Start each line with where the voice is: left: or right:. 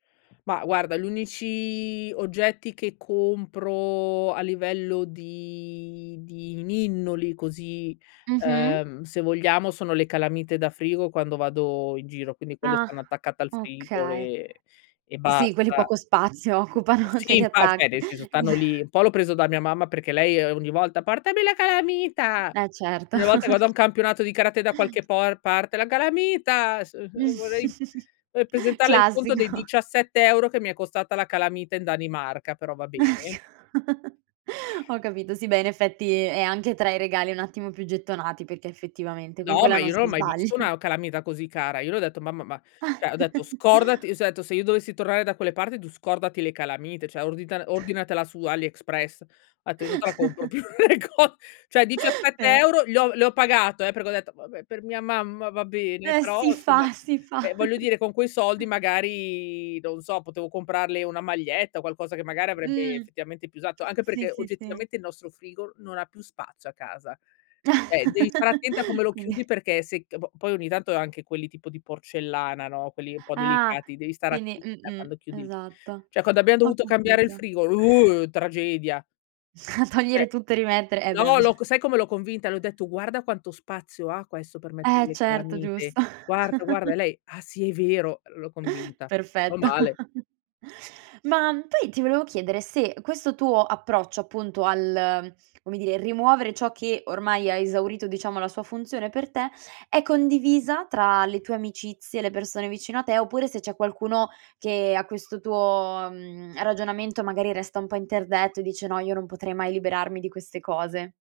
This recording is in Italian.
left: Ma guarda gli unici oggetti che compro a livello di di ninnoli così,
right: Mh-mh.
left: uhm, se vogliamo sono le calamite da frigo quando vado in giro, quindi quelle
right: Ah,
left: stanno attaccate al frigo
right: okay.
left: e e
right: Sì, quelli
left: basta.
right: poco spazio occupano, te
left: Sì,
right: li
left: infa
right: attacchi.
left: nel senso stanno lì, un po' l'ho preso da mia mamma perché lei ogni volta: "Portami la calamita!"
right: E certo.
left: Ogni volta che vado a un campionato di karate da qualche por parte "La calamita!" s uhm, vorrei, uhm, presentarle il conto dei
right: Classico.
left: 17 € che mi è costata la calamita in Danimarca, però va bene.
right: Ho capito, sì beh in effetti è anche tra i regali un attimo più gettonati perché effettivamente con
left: No,
right: quella
left: ma
right: non
left: io non ho
right: si
left: mai visto
right: sbaglia.
left: una calamita così cara. Io le ho detto "Mamma, ma" cioè, ho detto, "...scordati!" S ho detto: "Se io dovessi tornare da quelle parti tu scordati le calamite, cioè ordita ordinatela su Aliexpress.": [unintelligible] "Io non te la compro più!" Co cioè diciassette
right: [unintelligible]
left: euro gli ho le ho pagato eh, perché ho detto: "Vabbè per mia mamma va bene."
right: Eh
left: Però
right: si
left: somma,
right: fa si fa.
left: ehm, voglio dire con quei soldi magari non so potevo comprarle una maglietta o qualcosa che magari avrebbe
right: Mh,
left: effettivamente più usato, anche
right: sì,
left: perché
right: sì, sì.
left: oggettivamente il nostro frigo non ha più spazio a casa. Eh, devi stare attenta a come lo
right: Quindi
left: chiudi perché se c po poi ogni tanto anche quelli tipo di porcellana, no, quelli un po'
right: Ah
left: delicati, devi stare
right: quindi
left: attenta
right: mh-mh,
left: quando chiudi il
right: esatto.
left: cioè quando abbiamo
right: Ho
left: dovuto cambiare il
right: capito.
left: frigo, uh tragedia.
right: A togliere
left: Cioè,
right: tutto e rimettere, eh
left: no,
right: bem
left: l'ho con sai come l'ho convinta? Le ho detto: "Guarda quanto spazio ha questo per mettere
right: Eh
left: le
right: certo,
left: calamite!
right: giusto.
left: Guarda, guarda!" E lei: "Ah, sì, è vero!" L'ho convinta, no
right: Perfetto.
left: male.
right: Ma poi ti volevo chiedere se questo tuo approccio appunto al come dire, rimuovere ciò che ormai ha esaurito diciamo la sua funzione per te, è condivisa tra le tue amicizie, le persone vicino a te oppure se c'è qualcuno che a questo tuo, mhmm, ragionamento magari resta un po' interdetto e dice: "No, io non potrei mai liberarmi di queste cose."